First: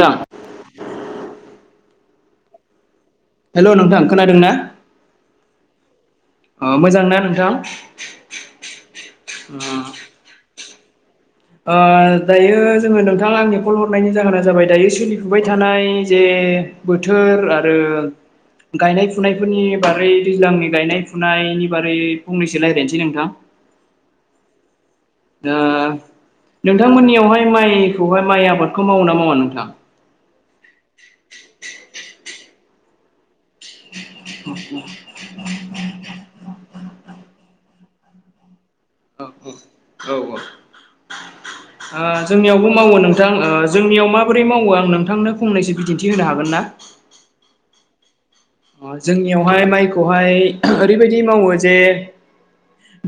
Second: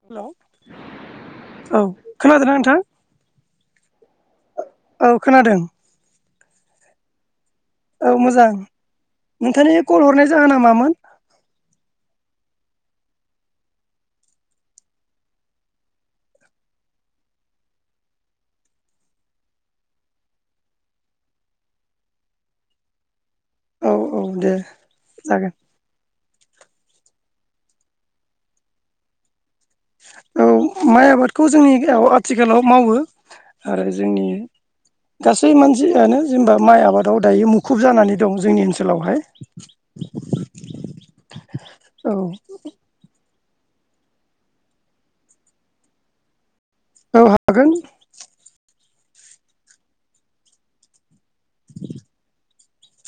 नोंथां हेलौ औ खोनादोंना नोंथां। हेलौ नोंथां खोनादों ना औ खोनादों अ मोजां ना नोंथां। औ मोजां नोंथांनि कल हरनाय जाहोना मामोन? ओ दायो जोङो नोंथाङा आंनि कल हरनायनि जाहोना जाबाय दायो सोलिफुबाय थानाय जे बोथोर आरो गायनाय फुनायफोरनि बागै दैज्लांनि गायनाय फुनायनि बारै फंनैसो रायलायसै नोंथां। [inaudible] औ औ दे। जागोन ओ नोंथांमोननियावहाय माइखौहाय माइ आबादखौ मावो ना मावा नोंथां। औ माइ आबादखौ जोंनिआव आथिखालाव मावो। आरो जोंनि गासै मानसियानो जेनेबा माइ आबादाव दायो मुख खुब जानानै दं जोंनि ओनसोलाव औ औ औ औ ओ औ जोंनियावबो मावो नोंथां। ओ जोंनियाव माबोरै मावो आं नोंथांनो फंनैसो बिदिन्थि होनो हागोन ना। औ हागोन। ओ जोंनियावहाय माइखौहाय ओरैबायदि मावो जे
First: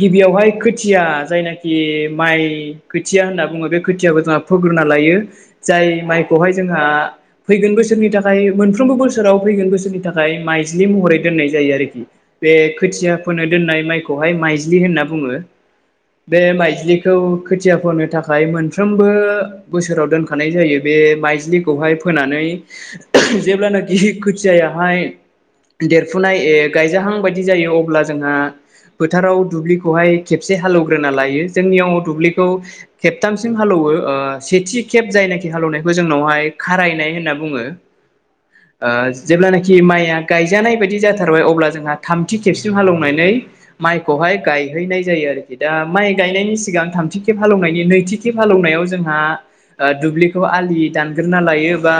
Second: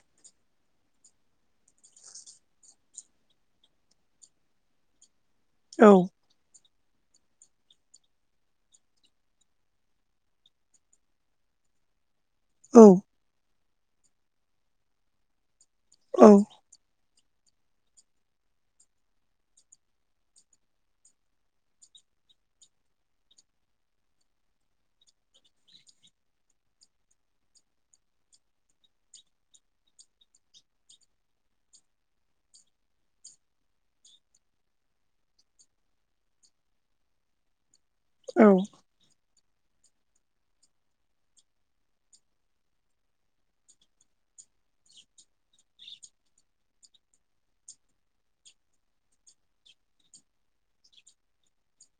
गिबियावहाय खोथिया जायनाखि माइ खोथिया होनना बुङो बे खोथियाखौ जोंहा फुग्रोना लायो। जाय औ माइखौहाय जोंहा फैगोन बोसोरनि थाखाय मोनफ्रोमबो बोसोराव फैगोन बोसोरनि थाखाय माइज्लि महरै दोननाय जायो आरोखि बे औ खोथिया फोनायनि दोननाय माइखौहाय माइज्लि होनना बुङो औ बे माइज्लि खौ खोथिया फोनो थाखाय मोनफ्रोमबो बोसोराव दोनखानाय जायो बे माइज्लिखौहाय फोनानै जेब्लानाखि खोथियायाहाय देरफुनाय गायजाहां बायदि जायो अब्ला जोंहा फोथाराव दुब्लिखौहाय खेबसे हालौवग्रोना लायो जोंनियाव दुब्लिखौ खेबथामसिम हालौव सेथि खेब जायनाखि हालेवनायखौ जोंनावहाय खारायनाय होनना बुङो औ जि माइया गायजानाय बायदि जाथारबाय अब्ला जोंहा थामथि खेबसिम हालौवनानै माइखौहाय ग गायहैनाय जायो आरोखि दा माइ गायनायनि सिगां थामथि खे हालौनायनि नैथि खे हालौवनायाव जोंहा दुब्लिखौ आलि दानग्रोना लायो बा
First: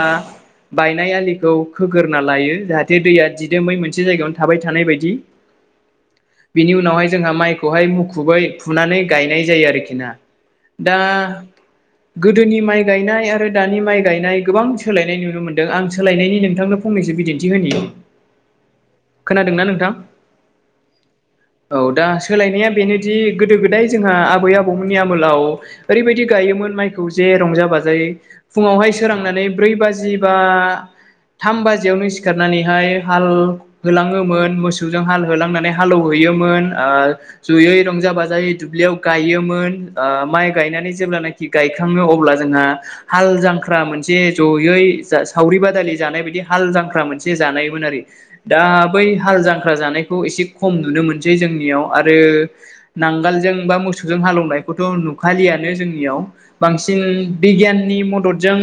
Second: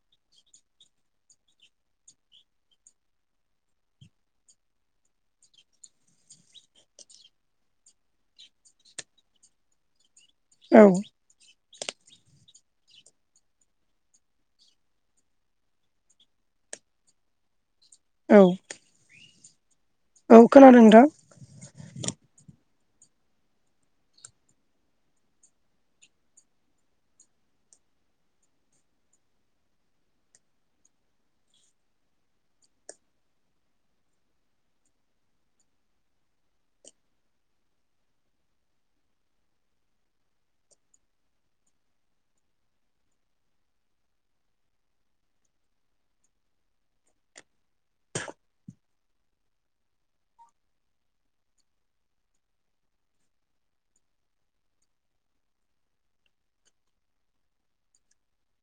बायनाय आलिखौ खोगोरोना लायो जाहाथे दैया दिदोमै मोनसे जायगायावनो थाबाय थानाय बायदि बिनि उनावहाय जोंहा माइखौहाय मुखुबै फुनानै गायनाय जायो आरोखि ना औ दा गोदोनि माइ गायनाय आरो दानि माइ गायनाय गोबां सोलायनाय नुनो मोनदों आं सोलायनायनि नोंथांनो खंनैसो बिदिन्थि होनोयो औ खोनादोंना नोंथां औ खोनादों नोंथां औ दा सोलायनाया बेनोदि गोदो गोदाय जोंहा आबै आबौमोननि आमोलाव ओरैबायदि गायोमोन माइखौ जे रंजाबाय फुावहाय सोरांनानै ब ब बााम सिखारनानैहाय हाल होलाङोमोन मोसौजों हाल होलांनानै हालौहैयोमोन जयै रंजा बाजायै दुब्लियाव गायोमोन माइ गायनानै जेब्लानाखि गायखाङो अब्ला जोंहा हाल जांख्रा मोनसे जयै सावरि बादालि जानाय बायदि हाल जांख्रा मोनसे मोनसे जानायमोन आरो दा बै हाल जांख्रा जानायखौ एसे खम नुनो मोनसै जोंनियाव आरो नांगोलजों बा मोसौजों हालेवनायखौथ' नुखालियानो जोंनियाव बांसिन बिगियाननि मददजों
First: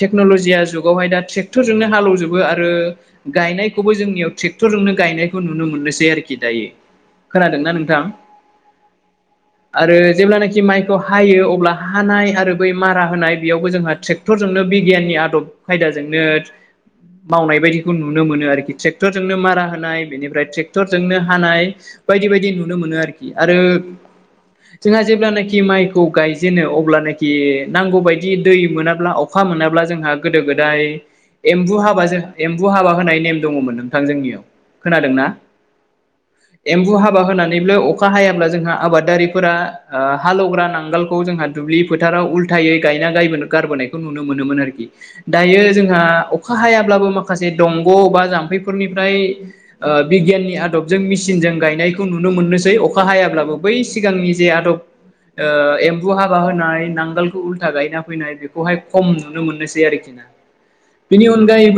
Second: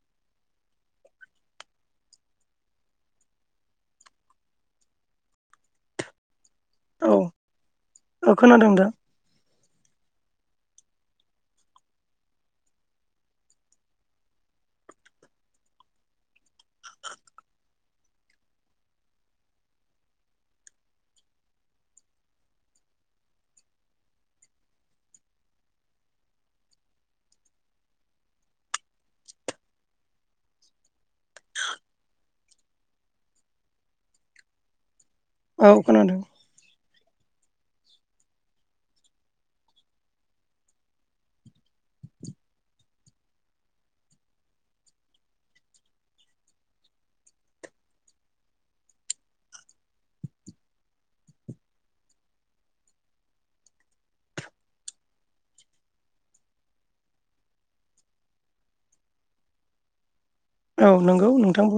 टेक्न'लजिया जुगावहाय दा ट्रेक्टरजोंनो हालौजोबो आरो आरो गायनायखौबो जोंनियाव ट्रेक्टरजोंोंनो गायनायखौ नुनो मोननोसै आरोखि दायो औ खोनादोंना नोंथां औ खोनादों दा आरो जेब्लानाखि माइखौ हायो अब्ला हानाय आरो बै मारा होनाय बेयावबो जोंहा ट्रेक्टरजोंनो बिगियाननि आदब खायदाजोंनो मावनाय बायदिखौ नुनो मोनो आरोखि ट्रेक्टरजोंनो मारा होनाय बेनिफ्राय ट्रेक्टरजोंनो हानाय बायदि बेबायदि नुनो मोनो आरोखि आरो जोंहा जेब्लानाखि माइखौ गायजेनो अब्लानोखि नांगौ बायदि दै मोनाब्ला अखा जों गो ए हाब एम्बु हाबा होनाय नेम दङमोन नोंथां जोंनियाव खोनादों ना औ खोनादों हाबा होनानैबो अखा हायाब्ला जोंहा आबादारिफोरा हालौवग्रा नांगालखौ जोंहा दुब्लि फोथार न द ज माखासे दंग' बा जाफोरनिफ्राय बिगियनि आदबजोंसिनजों गायनाय खौ नुनो मोननोसै अखा हायाब्लाबो बै सिगांनि जे आदब एम्बु हाबा होनाय नांगोलखौ उल्था गायना फैनाय बेखौहाय खम नुनो मोननोसै आरोखि ना औ बिनि नंगौ नोंथांखौ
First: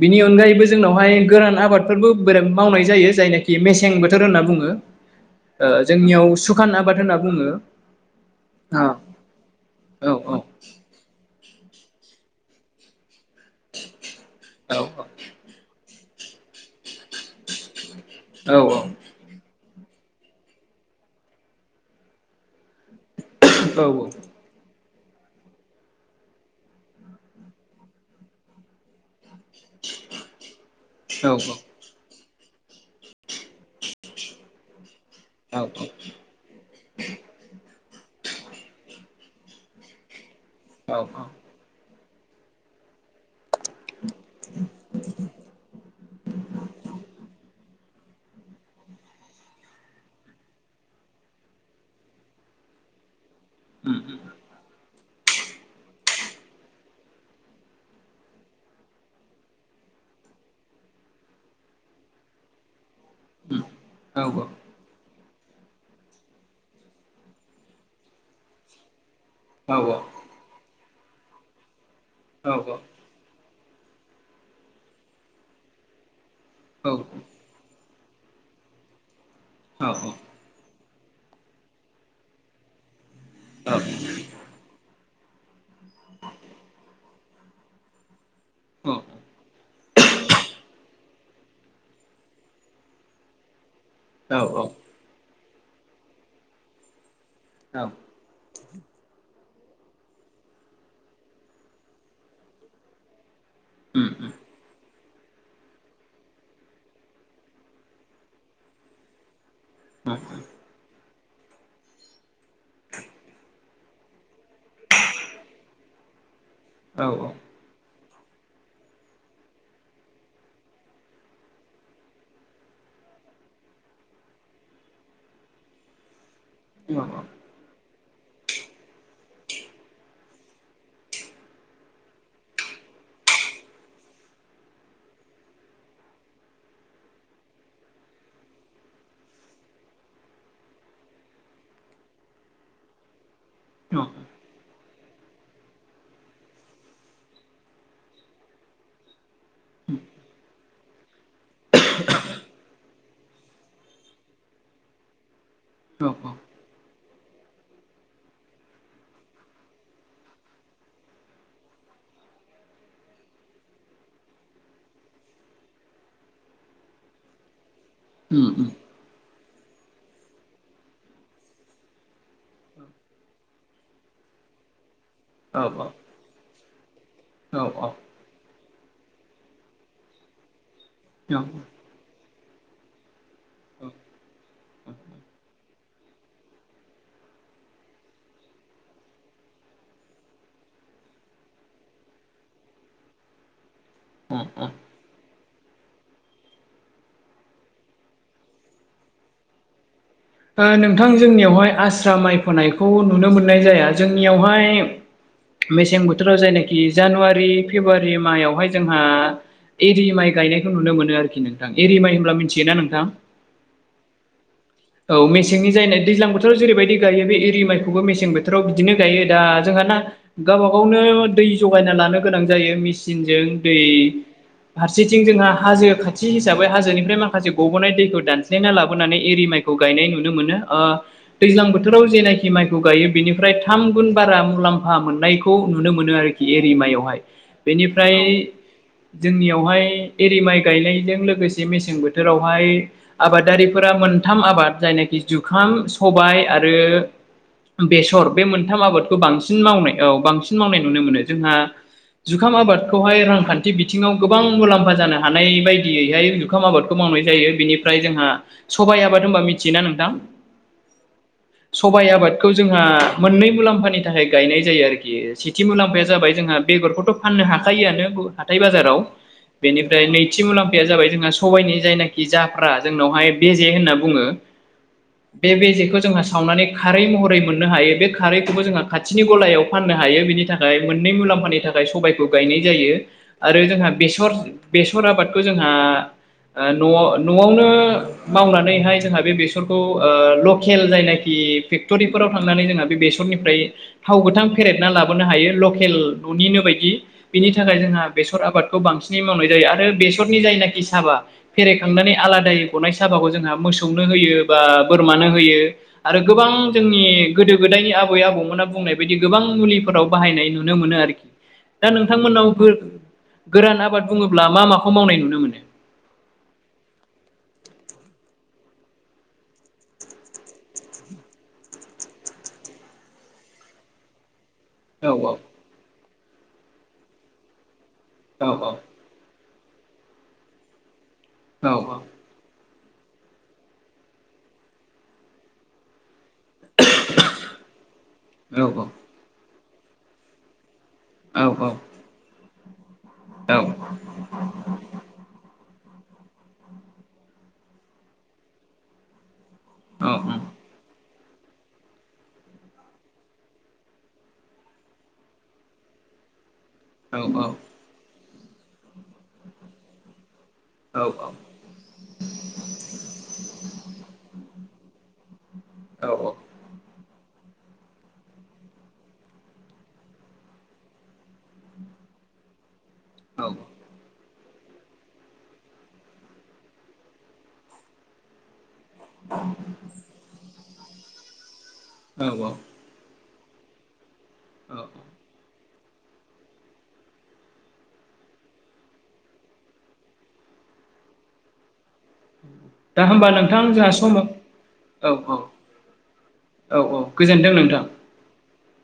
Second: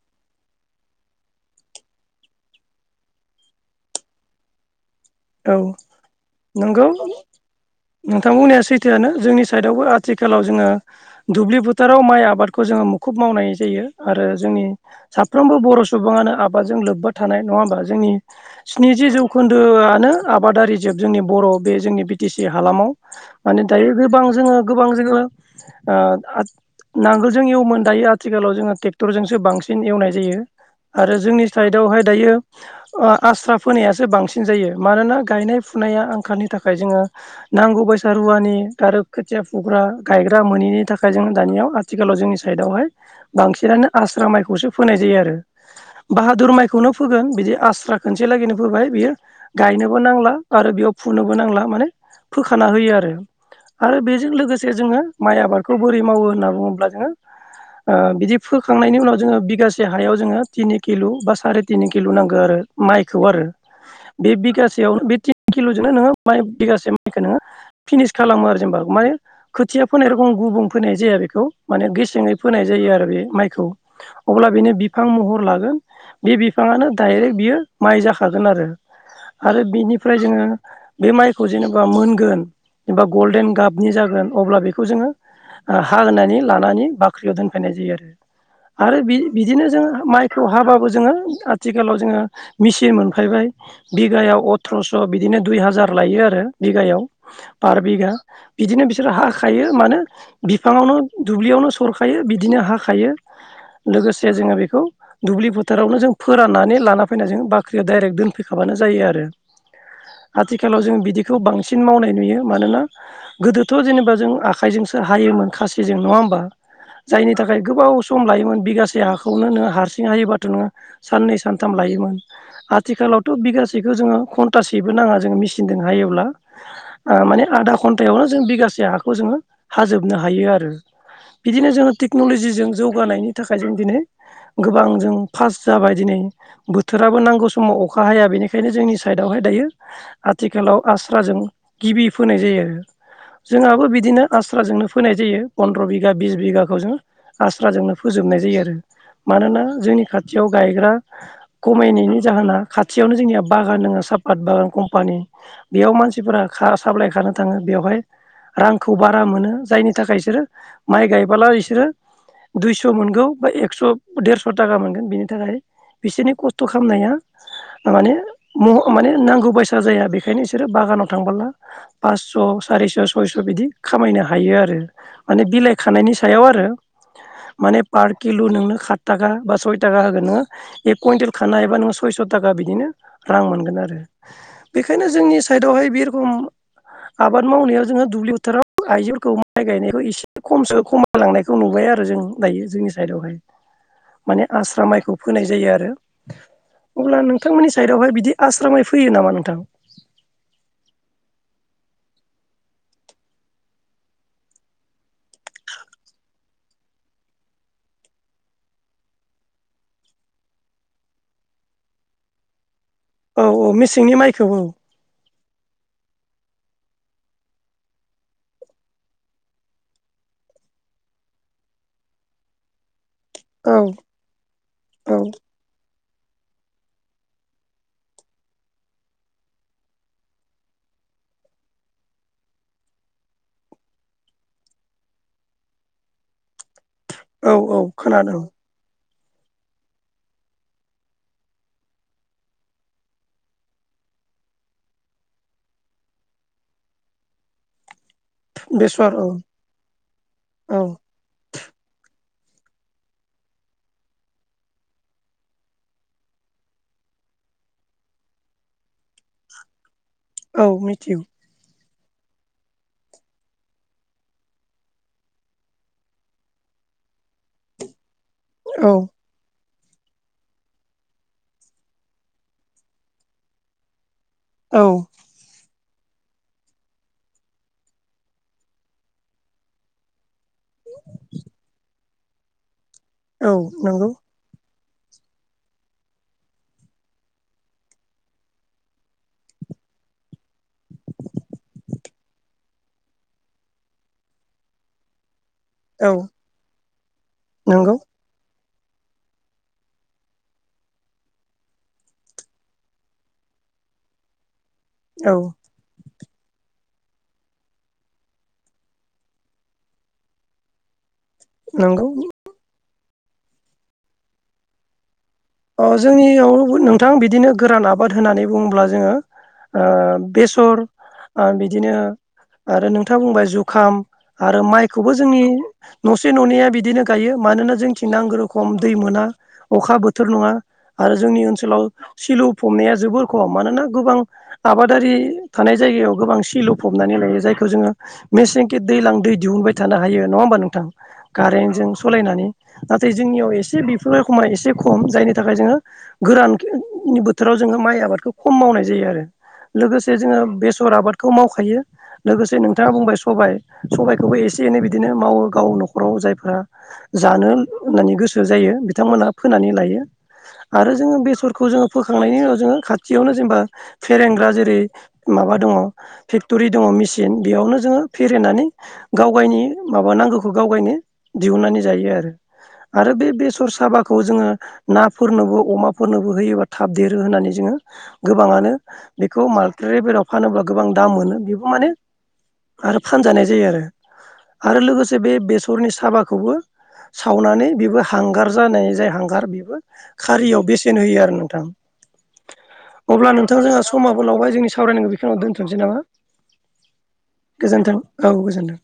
बिनि अनगायैबो जोंनावहाय गोर आबादफोरबो बिराद मावनाय जायो जायनाखि मेसें बोथोर होनना बुङो औ जोंनियाव सुखान आबाद होनना बुङो नोंथांमोननाया औ सैथोआानो जोंनि साइदआवबो औ आथिखालाव जोङो दुब्लि फोथाराव माइ आबादखौ जोङो मुखुब मावनाय जायो आरो जोंनि औ साफ्रोमबो बर' सुबुङानो आबादजों लोब्बा थानाय नङा होमबा जोंनि औ स्निजि जौखोन्दोआनो आबादारि जोब जोंनि बर' बे जोंनि बि टि सि हालामाव माने दायो गोबां जोङो बां साग नांगोलजों एवोमोन दायो आथिखालाव जोङो ट्रेक्टरजोंसो बांसिन एवनाय जायो। आरो औ जोंनि साइडआवहाय दायो ओ आस्रा फोनायासो बांसिन जायो। मानोना गायनाय फुनाया आंखालनि थाखाय जोङो नांगौ बाय सा रुवानि गार खोथिया फुग्रा गायग्रा मोनिनि थाखाय जों दानियाव आथिखालाव जोंनि साइडआवहाय बांसिनानो आस्रा माइखौसो फोनाय जायो आरो बाहादुर माइखौनो फोगोन बिदि आस्रा खनसे लागैनो फैोबाय बियो गायनोबो नांला बा आरो बेयाव फुनोबो नांला माने फोखाना होयो आरो आरो बेजों लोगोसे जोङो माइ आबादखौ बोरै मावो होनना बुङोब्ला जोङो। ओ बिदि फोखांनायनि उनाव जोङो बिगासे हायाव जोङो तिनि किल बा सारि तिनि किल नांगो आरो माइखौ आरो औ बे बिगासेयाव बे थि किल जोंनो नोङो माइ बिगासे माइखो नोङो फिनिस खालामो आरो जेनेबा मा खोथिया फोनाय रखम गुबुं फोननाय जाया बेखौ माने गेसेङै फोनाय जायो आरो बे माइखौ अब्ला बेनो बिफां महर लागोन बे बिफाङानो डाइरेक बियो माइ जाखागोन आरो आरो बिनिफ्राय जोङो बे माइखौ जेनेबा मोनगोन एबा गल्डेन गाबनि जागोन अब्ला बेखौ जोङो आं हाहोनानै लानानै बाख्रियाव दोनफैनाय जायो आरो आरो बि बिदिनो जोङो माइखौ हाबाबो जोङो। आथिखालाव जोङो मेचिन मोनफैबाय बिगायाव अथ्रस बिदिनो दुइ हाजार लायो आरो बिघायाव पार बिगा बिदिनो बिसोरो हाखायो मानो बिफाङावनो दुब्लियावनो सरखायो बिदिनो हाखायो। उम लोगोसे जोङो बेखौ दुब्लि फोथारावनो जों फोराननानै लाना फैनाय जों बाख्रियाव डाइरेक्ट दोनफैखाबानो जायो आरो औ आथिखालाव जों बिदि खौ बांसिन मावनाय नुयो मानोना गोदोथ जेनेबा जों आखाइजोंसो हायोमोन खासिजों नङा होमबा औ उम औ जायनि थाखाय गोबाव सम लायोमोन बिगासे हाखौनो नोङो हारसिं हायोबाथ नोङो साननै सानथाम लायोमोन आथिखालाव बिगासेखो जोङो घन्टासेबो नाङा जों मेचिनजों हायोब्ला औ आं माने आधा थायावनो जों बिगासे हाखौ जोङो हाजोबनो हायो आरो बिदिनो जोङो टेक्नलजिजों जौगानायनि थाखाय जों दिनै गोबां जों फार्स्ट जाबाय दिनै बोथोराबो नांगौ समाव अ खा हाया बेनिखायनो जोंनि साइडआवहाय दायो आथिखालाव आस्राजों गिबि फोनाय जायो आरो [inaudible] जोंहाबो बिदिनो आस्राजोंनो फोनाय जायो फन्द्र बिगा बिस बिगाखौ जोंङो आस्राजोंनो फोजोबनाय जायो आरो मानोना जोंनि खाथियाव गायग्रा खमायनायनि जाहोना खाथियावनो जोंनिया बागान दोङो सापाट बागान कम्पानि बेयाव मानसिफोरा खा साप्लाइ खानो थाङो बेवहाय रांखौ बारा मोनो जायनि थाखाय बिसोरो माइ गायबोला बिसोरो दुइस मोनगौ बा एकस देरस थाखा मोनगोन बिनि थाखाय बिसोरनि खस्थ खामनाया माने उम म उम माने नांगौ बायसा सा जाया बेखायनो बिसोरो बागानाव थांबोला पास' सारिस' सयस' बिदि खामायनो हायो आरो माने औ बिलाइ खानायनि सायाव आरो माने पार किल नोंनो खा थाखा बा सयथाखा होगोन नोङो एक कुइन्टेल खानो हायोबा नोङो सयस' थाखा बिदिनो रां मोनगोन आरो बेखायनो जोंनि साइडावहाय बे रखम आबाद मावनायाव जोङो दुब्लि बोथाराव आइजोफोरखौ माइ गायनायखौ एसे खमसो खमाय लांनायखौ नुबाय आरो जों गायो जोंनि साइदावहाय औ माने औ आस्रा माइखौ फोनाय जायो आरो अब्ला नोंथांमोननि साइडावहाय बिदि आस्रा माइ फैयो नामा नोंथां ओ नोंथां जोंनियावहाय आस्रा माइ फोनायखौ नुनो मोननाय जाया जोंनियावहाय मेसें बोथोराव जायनाखि जानुवारि फेब्रुवारि मायावहाय जोंहा एरि माइ गायनायखौ नुनो मोनो आरोखि नोंथां एरि माइ होनब्ला मिथियोना नोंथां? औ औ मेसेंनि माइखौ औ। औ मेसेंनि जायनाय दैज्लां बोथोराव जेरैबायदि गायो बे एरि माइखौबो मेसें बोथोराव बिदिनो गायो दा जोंहाना गावबा गावनो दै जगायना लानो गोनां जायो मिस सिनजों दै औ औ फारसेथिं जोंहा हाजो खा थि हिसाबै हाजोनिफ्राय माखासे गबनाय दैखौ दानस्लायना लाबोनानै एरि माइ खौ गायनाय नुनोमोनो ओ दैज्लां बोथोराव जेनाखि माइखौ गायो बेनिफ्राय थाम गुन बारा मुला मुलामफा मोननायखौ नुनो मोनो आरोखि एरिमायावहाय औ औ बेनिफ्राय खोनादों जोंनियावहाय एरि माइ गायनायजों लोगोसे मेसें बोथोरावहाय आबादारिफोरा मोन मोनथाम आबाद जायनेखि जुखाम, सबाय आरो बेस सर बे मोनथाम बेसर आबादखौ औ बांसिन मावनाय औ बांसिन मावनाय औ नुनो मोनो जोंहा जुखाम आबादखौहाय रांखान्थि बिथिङाव गोबां मुलाम्फा जानो हानाय बायदियैहाय जुखाम आबादखौ मावनाय जायो बिनिफ्राय जोंहा सबाइ आबाद होमबा मिथियोना नोंथां? औ मिथिगौ। सबायाइ आबादखौ जोंहा मोननै मुलाम्फानि थाखाय गायनाय जायो आरोखि सेथि मुलाम्फाया जाबाय जोंहा बेगरखौथ' फाननो हाखायोआनो हाथाय औ बाजाराव बेनिफ्राय नैथि मुलाम्फाया जाबाय जोंहा सबायाइनि जायनाखि जाफ्रा जोंनावहाय बेजे होनना बुङो औ बे बेजेखो जोंहा सावनानै खारै महरै मोननो हायो बे खारैखौबो जोंहा खाथिनि गलायाव फाननो हायो बेनि थाखाय मोन नै मुलाम्फानि थाखाय सबायखौ गायनाय जायो औ आरो जोंहा नंगौ बेसर बेसर आबादखौ जोंहा ओ न'आव न'आवनो मावनानैहाय जोंहा बे बेसरखौ ओ लकेल जायनाखि फेक्ट'रिफोराव थांनानै जोंहा बे बेसर निफ्राय थाव गोथां फेरेदना लाबोनो हायो। लकेल औ न'निनो बायदि बिनि थाखाय नंगौ जोंहा बेसर आबाद खौ बांसिनोय जायो आरो बेसरनि जायनाखि साबा फेरेदखांनानै आलादायोय गनायसो साबाखौ जोंहा मोसौनो होयो बा बोरमानो औ होयो आरो गोबां जोंनि गोदो गोदायनि आबै आबौमोना बुंनाय बायदि गोबां मुलिफोराव बाहायनाय नुनो मोनो आरोखि। दा नंगौ नोंथांमोननाव गो गोरान आबाद बुङोब्ला मा माखौ मावनाय नुयो? अ जोंनियाव नोंथां बिदिनो गोरान आब आबाद होननानै बुङोब्ला जोङो ओ बेसर ओ बिदिनो आरो नोंथाङा बुंबाय जुखाम आरो औ माइखौबो औ जोंनि न'से न'निया बिदिनो गायो मानोना जोंथि नंगौ औ औ रोखम दै मोना अखा बोथोर नङा आरो जोंनि ओनसोलाव सिलुफ फमनाया जोबोर खम मानोना गोबां आबादारि थानाय जायगायाव गोबां सिलुफबनानै लायो जायखौ जोङो औ मेसेंखि दैलां दै दिहुनबाय थानो हायो नङा होमबा नोंथां। औ कारेन्टजों सालायनानै नाथाय जोंनियाव एसे बेफोरखोमान एसे खम जायनि थाखाय जोङो गोराननि बोथोराव जोङो माइ आबादखौ खम मावनाय जायो आरो। लोगोसे जोङो बेसर आबाद खौ मावखायो लोगोसे नोंथाङा बुंबाय सबाइ सबाइखौबो एसे एनै बिदिनो मावो गाव न'खराव जायफोरा जानो होननानै गोसो जायो बिथांमोनहा फोनानै लायो । आरो औ जोङो बेसरखौ जोङो फोखांनायनि उनाव जोङो खाथियावनो जेनेबा फेरेंग्रा जेरै माबा दङ फेक्ट'रि दङ मिसिन बे बेयावनो जोङो फेरेनानै गाव गायनि माबा नांगौखौ गाव गायनो दिहुननानै जायो आरो रो आरो बे बेसर साबा खौ जोङो नाफोरनोबो अमाफोरनोबो होयोबा थाब देरो होननानै जोङो गोबाङानो बेखौ मालट्रि बेराव फानोब्ला गोबां दाम मोनो बेबो माने औ औ आरो फानजानाय जायो आरो आरो लोगोसे बे बेसर रनि साबाखौबो सावनानै बेबो हांगार जानाय जाय हांगार बेबो खारियाव बेसेन होयो आरो नोंथां। दा होमबा अब्ला नोंथां जोंहा सम समाब औ लावबाय जोंनि औ सावरायनायखौ बेखिनिाव औ दोन्थ'नोसै नामा? औ गोजोनदों नोंथां गोजोनथों औ गोजोनथों।